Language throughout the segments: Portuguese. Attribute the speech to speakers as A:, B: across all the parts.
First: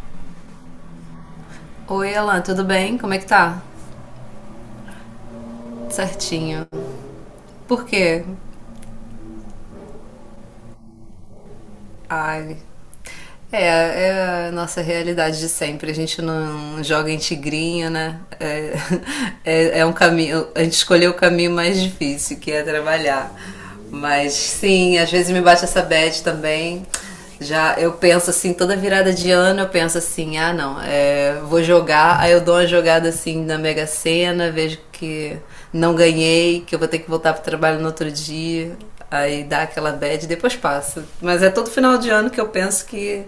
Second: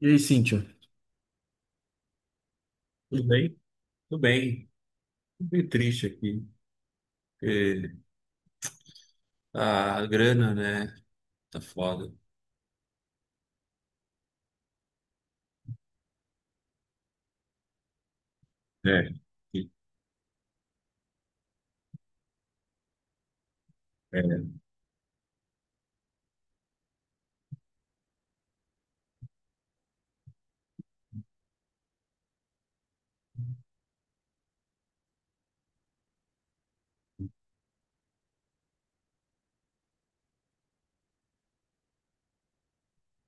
A: E aí, Cíntia?
B: Oi, Alan, tudo bem? Como é
A: Tudo
B: que
A: bem?
B: tá?
A: Tudo bem. Tô meio triste aqui,
B: Certinho. Por
A: porque
B: quê?
A: a grana, né? Tá foda.
B: Ai. É a nossa realidade de sempre. A gente não joga em tigrinho, né? É,
A: É. Que,
B: é um caminho. A gente escolheu o caminho mais difícil, que é trabalhar. Mas
A: é,
B: sim, às vezes me bate essa bad também. Já eu penso assim, toda virada de ano eu penso assim, ah não, vou jogar, aí eu dou uma jogada assim na Mega Sena, vejo que não ganhei, que eu vou ter que voltar pro trabalho no outro dia, aí dá aquela bad e depois passa. Mas é todo final de ano que eu penso que,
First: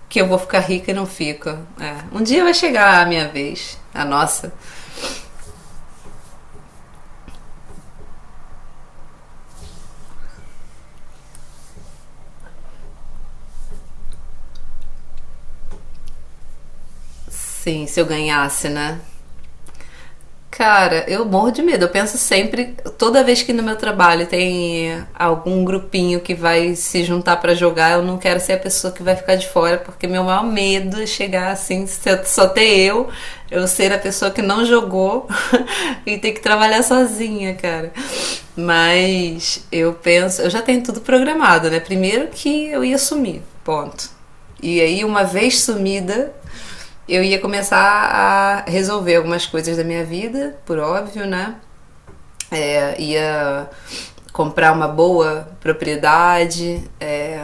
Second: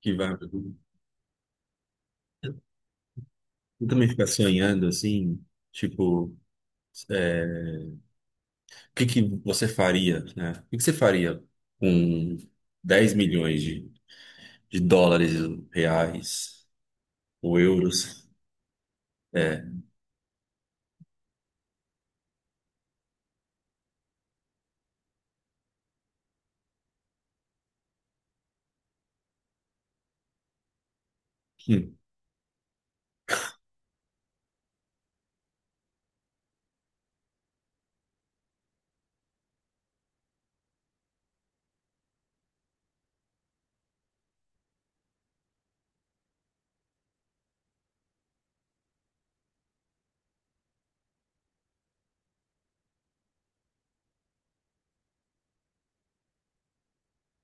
A: que
B: que eu
A: vai.
B: vou ficar rica e não fico. É, um dia vai chegar a minha vez,
A: Eu
B: a
A: também ficar
B: nossa.
A: sonhando assim, tipo, o que você faria, né? O que você faria com 10 milhões de dólares, reais ou
B: Sim, se eu
A: euros?
B: ganhasse, né?
A: É.
B: Cara, eu morro de medo. Eu penso sempre, toda vez que no meu trabalho tem algum grupinho que vai se juntar pra jogar, eu não quero ser a pessoa que vai ficar de fora, porque meu maior medo é chegar assim,
A: Hum,
B: só ter eu ser a pessoa que não jogou e ter que trabalhar sozinha, cara. Mas eu penso, eu já tenho tudo programado, né? Primeiro que eu ia sumir, ponto. E aí, uma vez sumida, eu ia começar a resolver algumas coisas da minha vida, por óbvio, né? Ia comprar uma boa propriedade. É,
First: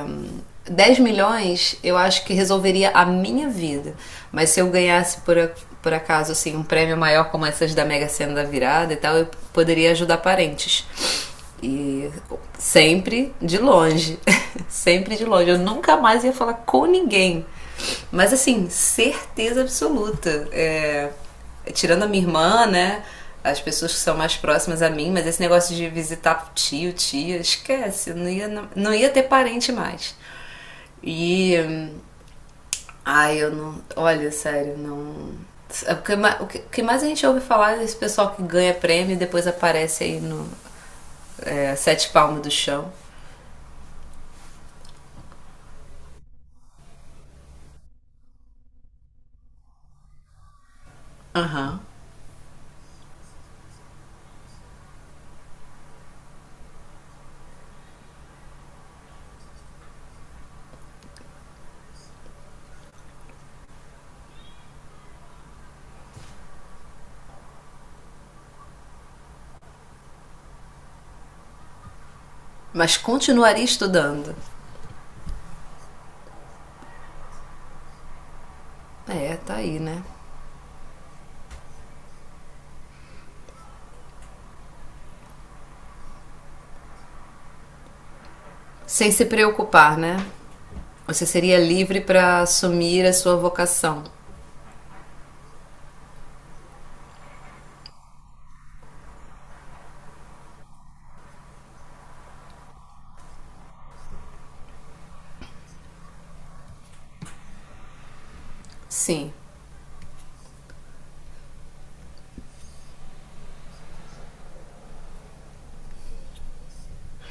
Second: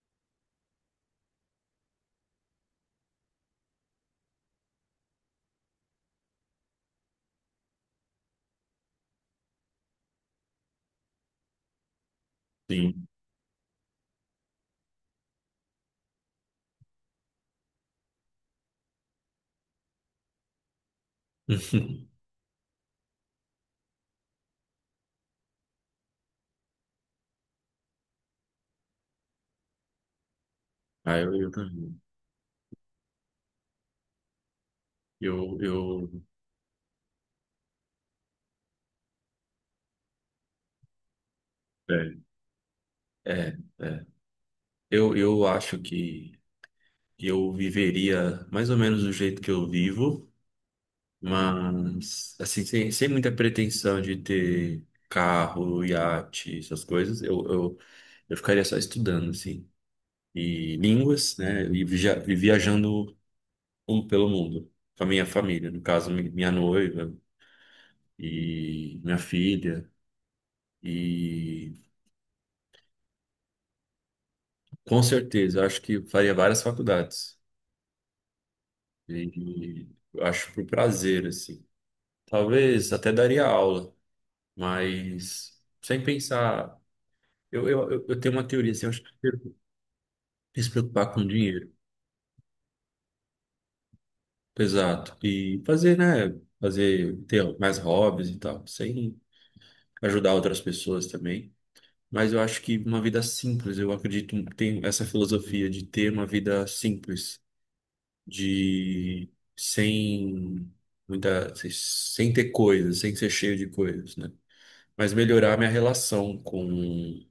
B: 10 milhões eu acho que resolveria a minha vida. Mas se eu ganhasse por acaso assim, um prêmio maior como essas da Mega Sena da Virada e tal, eu poderia ajudar parentes. E
A: Sim.
B: sempre de longe. Sempre de longe. Eu nunca mais ia falar com ninguém. Mas assim, certeza absoluta. É, tirando a minha irmã, né? As pessoas que são mais próximas a mim, mas esse negócio de visitar tio, tia, esquece, não ia, não, não ia ter parente mais.
A: Ah, eu
B: E.
A: também.
B: Ai, eu não. Olha, sério, não.
A: Eu,
B: O
A: eu,
B: que, o que mais a gente ouve falar é desse pessoal que ganha prêmio e depois aparece aí no Sete
A: é,
B: Palmos do Chão.
A: é. É. Eu acho que eu viveria mais ou menos do jeito que eu vivo,
B: Aham.
A: mas assim, sem, sem muita pretensão de ter carro, iate, essas coisas, eu ficaria só estudando, assim, e línguas, né, e e viajando pelo mundo, com a minha família, no caso, minha noiva e minha filha, e
B: Mas continuaria estudando.
A: com certeza, eu acho que faria várias faculdades,
B: É, tá aí,
A: e
B: né?
A: eu acho por prazer, assim. Talvez até daria aula. Mas sem pensar. Eu tenho uma teoria assim, eu acho
B: Sem
A: que
B: se
A: primeiro
B: preocupar, né?
A: se preocupar
B: Você
A: com
B: seria
A: dinheiro.
B: livre para assumir a sua vocação.
A: Exato. E fazer, né? Fazer, ter mais hobbies e tal, sem ajudar outras pessoas também. Mas eu acho que uma vida simples, eu acredito, tem essa filosofia de ter uma vida simples, de
B: Sim.
A: sem muita, sem ter coisas, sem ser cheio de coisas, né? Mas melhorar minha relação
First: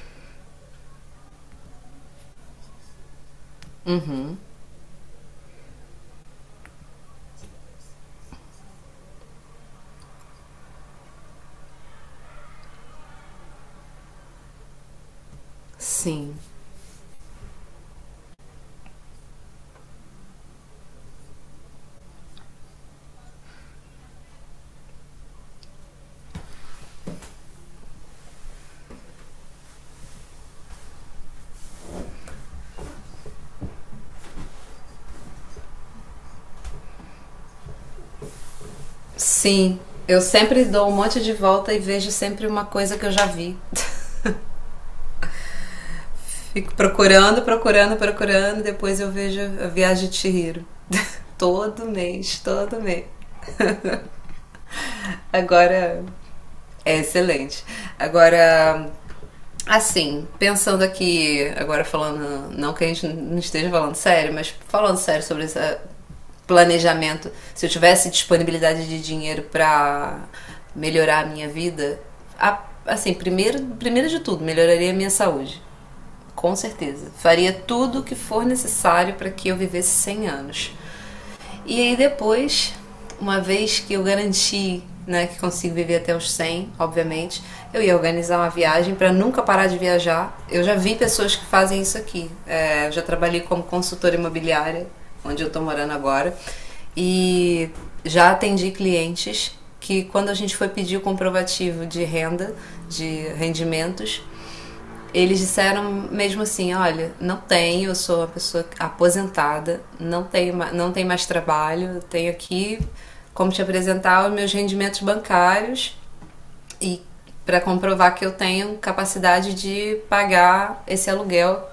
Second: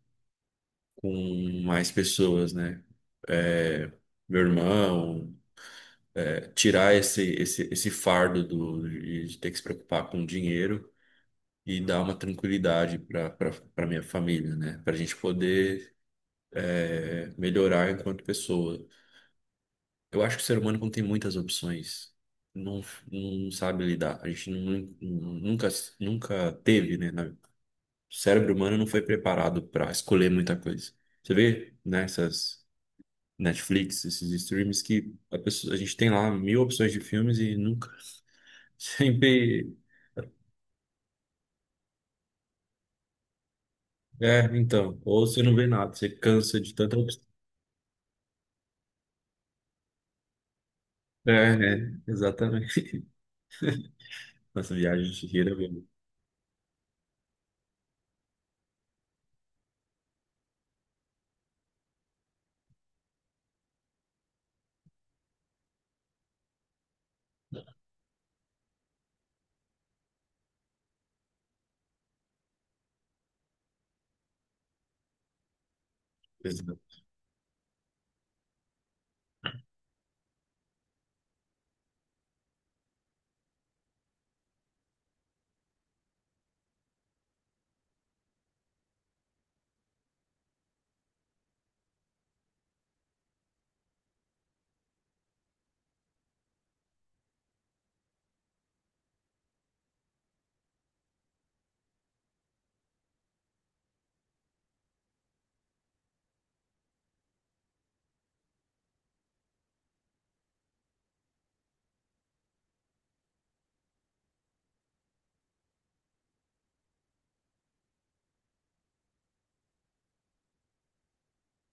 A: com mais pessoas, né? É, meu irmão, é, tirar esse fardo do, de ter que se preocupar com dinheiro e dar uma tranquilidade para para minha família, né? Para a gente poder
B: Sim.
A: é, melhorar enquanto pessoa. Eu acho que o ser humano não tem muitas opções. Não, não sabe lidar. A gente nunca teve, né? O cérebro humano não foi preparado para escolher muita coisa. Você vê, né? Netflix, esses streams que a gente tem lá mil opções de filmes e nunca, sempre,
B: Sim. Eu sempre dou um monte de volta e vejo sempre uma coisa que eu já vi.
A: é, então, ou você não vê nada, você cansa de
B: Fico
A: tanta opção.
B: procurando, procurando, procurando, depois eu vejo a Viagem de Chihiro. Todo mês, todo
A: Exatamente.
B: mês.
A: Nossa viagem de Chihiro, mesmo.
B: Agora. É excelente. Agora, assim, pensando aqui, agora falando, não que a gente não esteja falando sério, mas falando sério sobre esse planejamento, se eu tivesse disponibilidade de dinheiro para melhorar a minha vida, assim, primeiro de tudo, melhoraria a minha saúde. Com
A: Exato.
B: certeza. Faria tudo o que for necessário para que eu vivesse 100 anos. E aí depois, uma vez que eu garanti né, que consigo viver até os 100 obviamente, eu ia organizar uma viagem para nunca parar de viajar. Eu já vi pessoas que fazem isso aqui. É, eu já trabalhei como consultora imobiliária, onde eu estou morando agora, e já atendi clientes que quando a gente foi pedir o comprovativo de renda, de rendimentos, eles disseram mesmo assim, olha, não tenho, eu sou uma pessoa aposentada, não tenho, mais trabalho, tenho aqui como te apresentar os meus rendimentos bancários e para comprovar que eu tenho capacidade de pagar esse aluguel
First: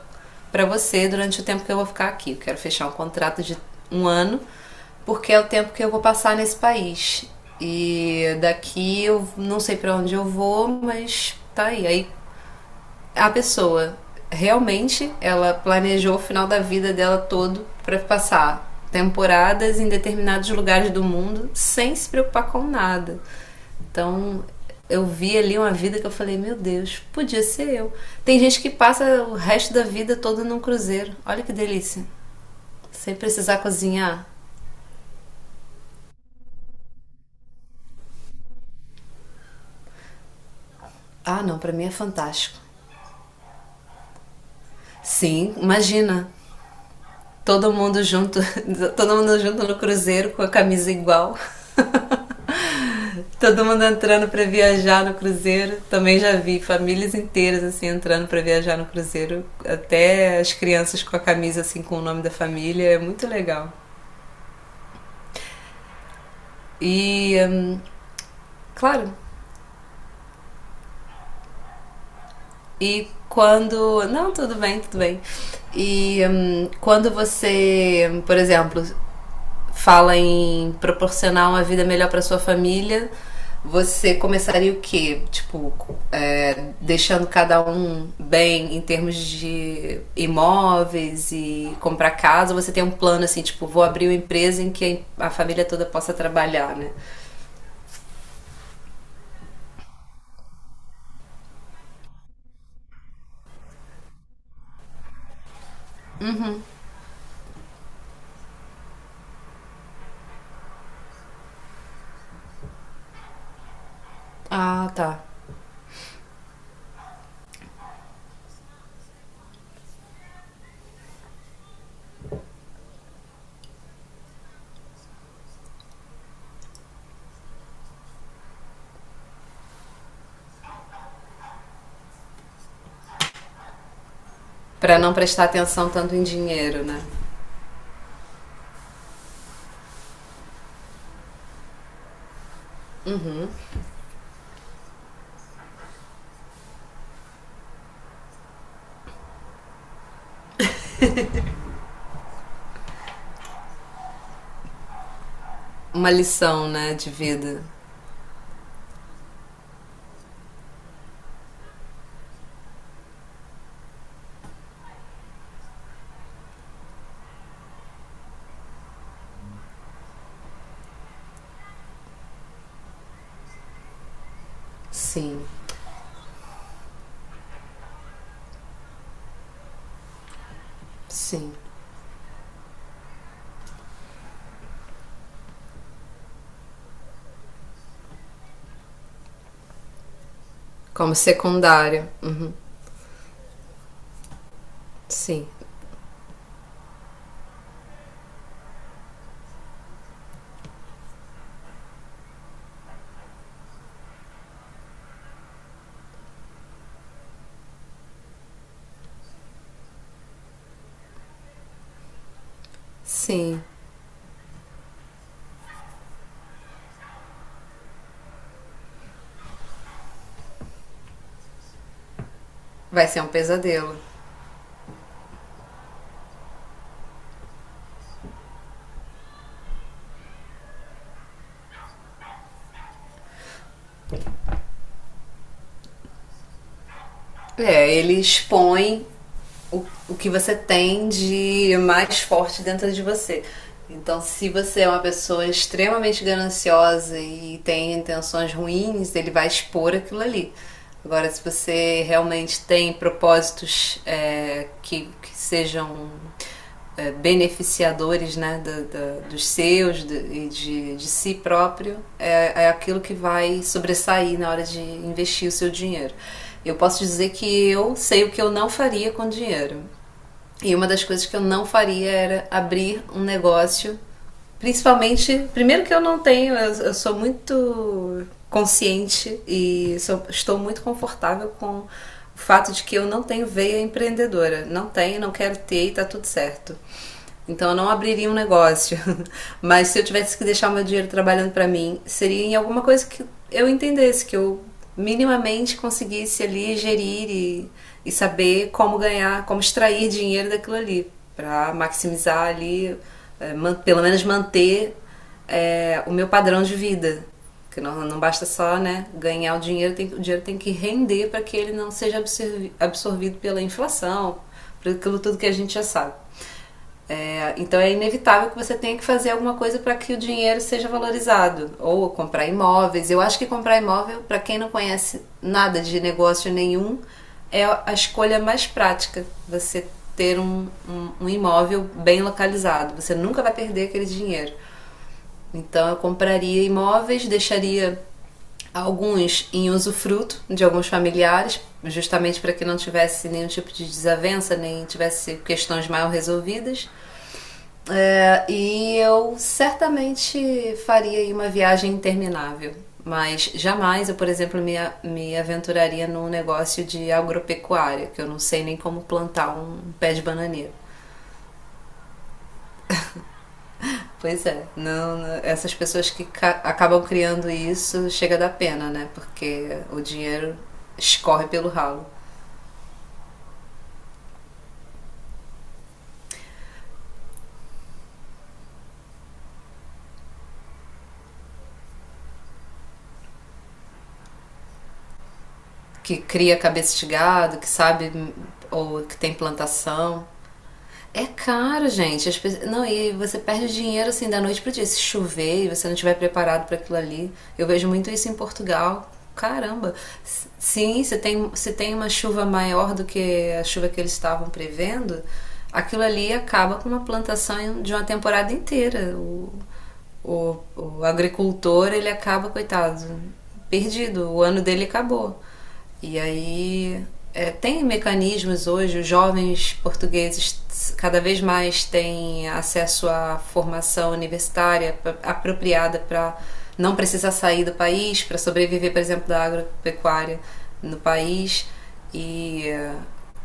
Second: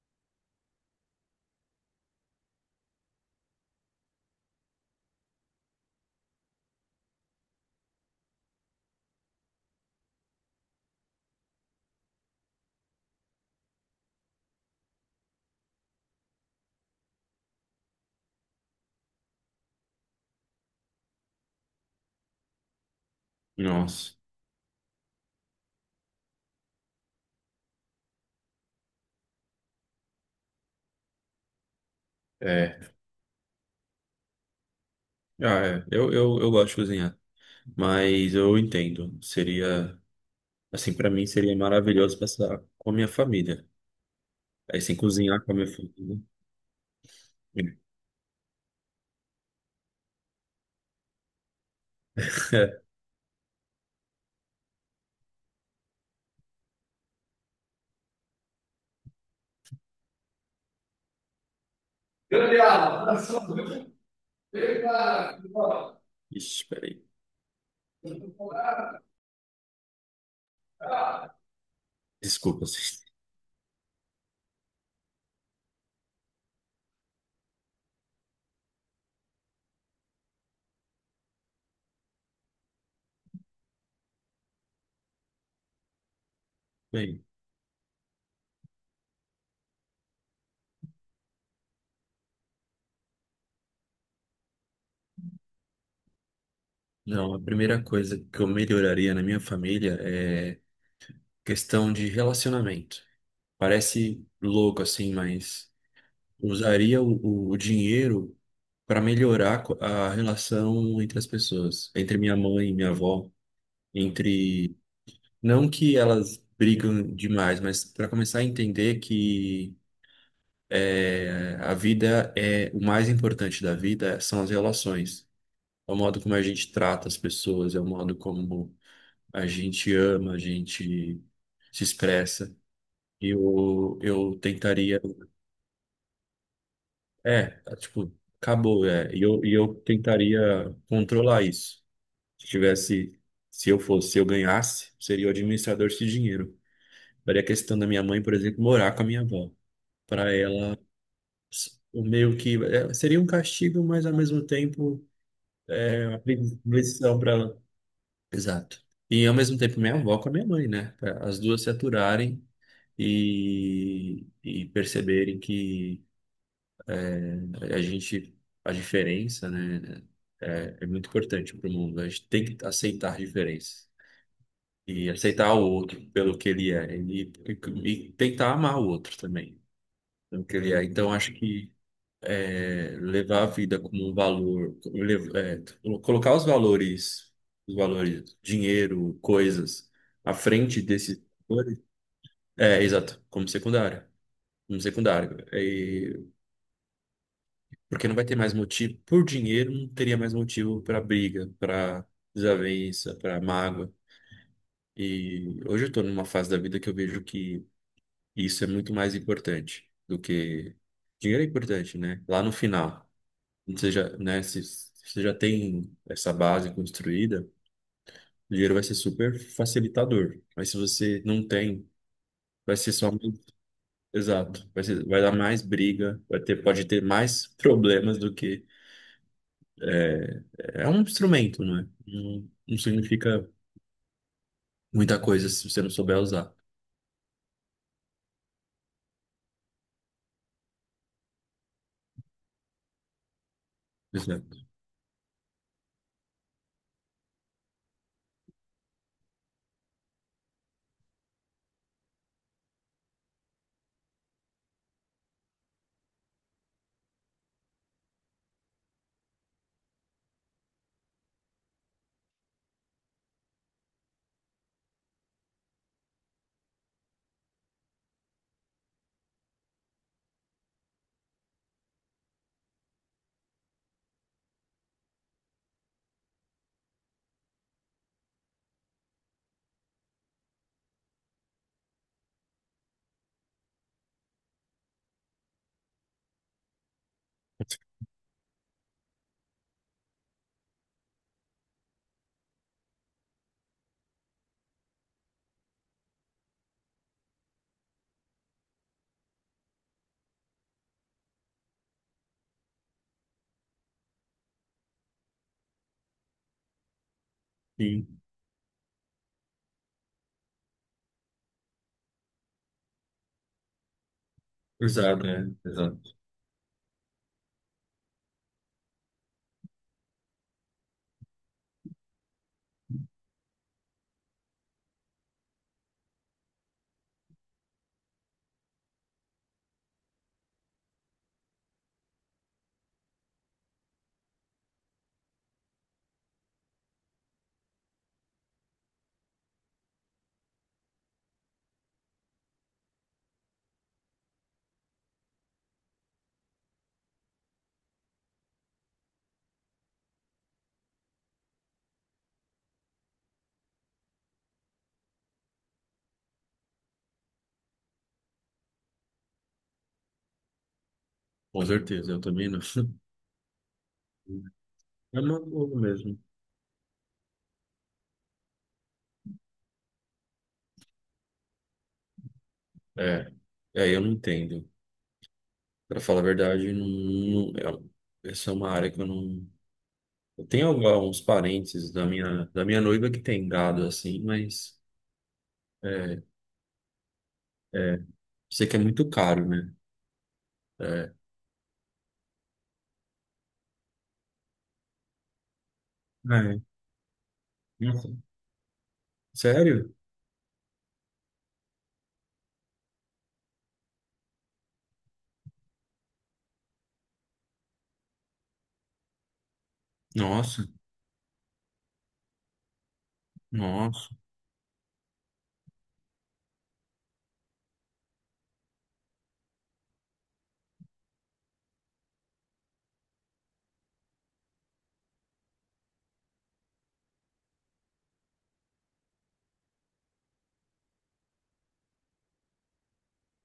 B: para você durante o tempo que eu vou ficar aqui. Eu quero fechar um contrato de um ano, porque é o tempo que eu vou passar nesse país. E daqui eu não sei para onde eu vou, mas tá aí. Aí a pessoa realmente ela planejou o final da vida dela todo para passar temporadas em determinados lugares do mundo sem se preocupar com nada.
A: Nossa,
B: Então, eu vi ali uma vida que eu falei, meu Deus, podia ser eu. Tem gente que passa o resto da vida toda num cruzeiro. Olha que delícia.
A: é.
B: Sem precisar cozinhar.
A: Ah, é. Eu gosto de cozinhar, mas eu entendo. Seria, assim, pra mim
B: Ah,
A: seria
B: não, para mim é
A: maravilhoso
B: fantástico.
A: passar com a minha família. Aí, sem cozinhar com a
B: Sim,
A: minha família.
B: imagina. Todo mundo junto, todo mundo junto no cruzeiro com a camisa igual. Todo mundo entrando para viajar no cruzeiro. Também já vi famílias inteiras assim entrando para viajar no cruzeiro, até as crianças com a camisa assim com o nome da
A: Grande
B: família, é muito
A: abraço.
B: legal.
A: Ixi, peraí.
B: E claro,
A: Desculpa, vocês.
B: e quando. Não, tudo bem, tudo bem. E quando você, por exemplo, fala em proporcionar uma vida melhor para sua família, você começaria o quê? Tipo, é,
A: Bem,
B: deixando cada um bem em termos de imóveis e comprar casa? Ou você tem um plano assim, tipo, vou abrir uma empresa em que a família toda possa trabalhar, né?
A: não, a primeira coisa que eu melhoraria na minha família é questão de relacionamento. Parece louco assim, mas usaria o dinheiro para melhorar a relação entre as pessoas, entre minha mãe e minha avó, entre
B: Ah, tá.
A: não que elas brigam demais, mas para começar a entender que é, a vida é o mais importante da vida são as relações. É o modo como a gente trata as pessoas, é o modo como a gente ama, a gente se expressa. Eu
B: Para
A: tentaria.
B: não prestar atenção tanto em dinheiro, né?
A: É, tá, tipo, acabou, é. E eu tentaria controlar isso. Se tivesse, se eu fosse, se eu ganhasse, seria o administrador desse dinheiro. Daria a questão da minha mãe, por exemplo, morar com a minha avó. Para ela, o meio que. É, seria um castigo, mas ao mesmo tempo, é
B: Uma
A: uma
B: lição, né, de
A: lição para ela.
B: vida.
A: Exato. E ao mesmo tempo minha avó com a minha mãe, né? Pra as duas se aturarem e perceberem que a gente, a diferença, né, é, é muito importante para o mundo. A gente tem que aceitar a diferença e
B: Sim,
A: aceitar o outro pelo que ele é e, e tentar amar o outro também pelo que ele é. Então acho
B: sim.
A: que é, levar a vida como um valor, lev- é, colocar os valores, dinheiro, coisas, à frente
B: Como
A: desses valores,
B: secundária. Uhum.
A: é, exato, como secundário,
B: Sim,
A: E- porque não vai ter mais motivo, por dinheiro não teria mais motivo para briga, para desavença, para mágoa, e hoje eu estou numa fase da vida que eu vejo que isso é muito mais importante do que, dinheiro é importante, né, lá no final,
B: sim.
A: você já, né, se você já tem essa base construída, o dinheiro vai ser super facilitador. Mas se você não tem, vai ser
B: Vai
A: só
B: ser um
A: mais-
B: pesadelo.
A: exato, vai ser, vai dar mais briga, vai ter, pode ter mais problemas do que é, é um instrumento, não é? Não, não significa muita coisa se você não souber usar.
B: É, ele expõe o que você tem de mais forte dentro de você. Então, se
A: Exato.
B: você é uma pessoa extremamente gananciosa e tem intenções ruins, ele vai expor aquilo ali. Agora, se você realmente tem propósitos que sejam beneficiadores né, dos seus e de, si próprio, é aquilo que vai sobressair na hora de investir o seu dinheiro. Eu posso dizer que eu sei o que eu não faria com dinheiro. E uma das coisas que eu não faria era abrir um negócio, principalmente, primeiro que eu não tenho, eu sou muito consciente e estou muito confortável com o fato de que eu não tenho veia empreendedora, não tenho, não quero ter e tá tudo certo. Então eu não abriria um negócio, mas se eu tivesse que deixar o meu dinheiro trabalhando para mim, seria em alguma coisa que eu entendesse que eu minimamente conseguisse ali gerir e saber como ganhar, como extrair dinheiro daquilo ali, para maximizar ali, pelo menos manter o meu padrão de vida. Que não,
A: Sim.
B: não basta só né, ganhar o dinheiro, o dinheiro tem que render para que ele não seja absorvido pela inflação, por aquilo
A: Exato,
B: tudo que
A: é,
B: a gente já sabe.
A: exato.
B: É, então é inevitável que você tenha que fazer alguma coisa para que o dinheiro seja valorizado, ou comprar imóveis. Eu acho que comprar imóvel, para quem não conhece nada de negócio nenhum, é a escolha mais prática. Você ter um imóvel bem localizado, você nunca vai perder aquele dinheiro. Então eu compraria imóveis, deixaria alguns em usufruto de alguns familiares, justamente para que não tivesse nenhum tipo de desavença, nem tivesse questões mal resolvidas. É, e eu certamente faria aí uma viagem interminável. Mas jamais eu, por exemplo, me aventuraria num negócio de agropecuária, que eu não sei nem como plantar um pé de bananeira.
A: Com certeza, eu também não.
B: Pois é,
A: É
B: não,
A: uma
B: essas
A: boa
B: pessoas
A: mesmo.
B: que acabam criando isso chega da pena, né? Porque o dinheiro escorre pelo ralo.
A: É, eu não entendo. Pra falar a verdade, não, não- é- essa é uma área que eu não. Eu tenho alguns parentes da minha noiva que tem gado assim, mas
B: Que
A: é,
B: cria cabeça de gado, que
A: é,
B: sabe
A: sei que é
B: ou
A: muito
B: que tem
A: caro, né?
B: plantação.
A: É.
B: É caro, gente. Não, e você perde dinheiro assim da noite pro dia. Se chover e você não estiver
A: É.
B: preparado para aquilo ali. Eu vejo
A: Nossa.
B: muito isso em Portugal.
A: Sério?
B: Caramba. Sim, se tem, uma chuva maior do que a chuva que eles estavam prevendo, aquilo ali acaba com uma plantação de uma temporada inteira. O- o,
A: Nossa,
B: o agricultor ele acaba, coitado,
A: nossa.
B: perdido, o ano dele acabou. E aí tem mecanismos hoje, os jovens portugueses cada vez mais têm acesso à formação universitária apropriada para não precisar sair do país, para sobreviver, por exemplo, da agropecuária no país. E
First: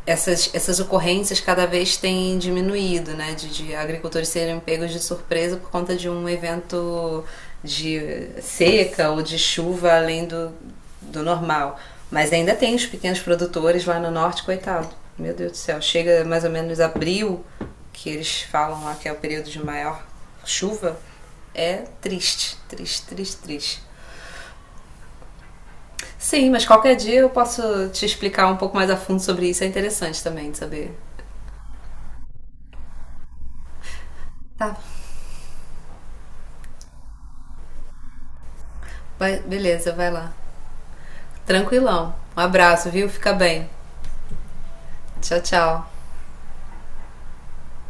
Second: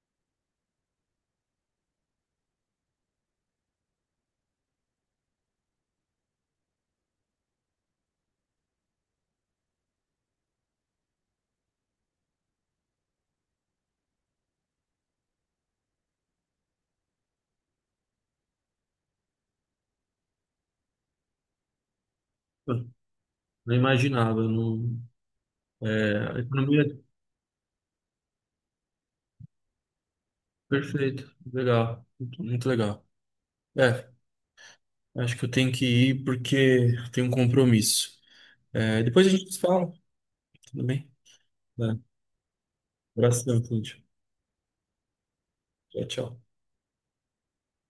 B: essas ocorrências cada vez têm diminuído, né? De agricultores serem pegos de surpresa por conta de um evento de seca ou de chuva além do normal. Mas ainda tem os pequenos produtores lá no norte, coitado. Meu Deus do céu, chega mais ou menos abril, que eles falam lá que é o período de maior chuva. É triste,
A: Eu
B: triste, triste,
A: não
B: triste.
A: imaginava, eu não. É, a
B: Sim, mas
A: economia
B: qualquer
A: é
B: dia eu posso te explicar um pouco mais a fundo sobre isso. É interessante também de saber.
A: perfeita, legal, muito, muito legal. É,
B: Tá,
A: acho que eu tenho que ir porque eu tenho um compromisso. É, depois a gente se fala,
B: beleza, vai lá.
A: tudo bem? É,
B: Tranquilão. Um abraço, viu? Fica
A: abração,
B: bem.
A: Cláudio.
B: Tchau, tchau.
A: Tchau, tchau.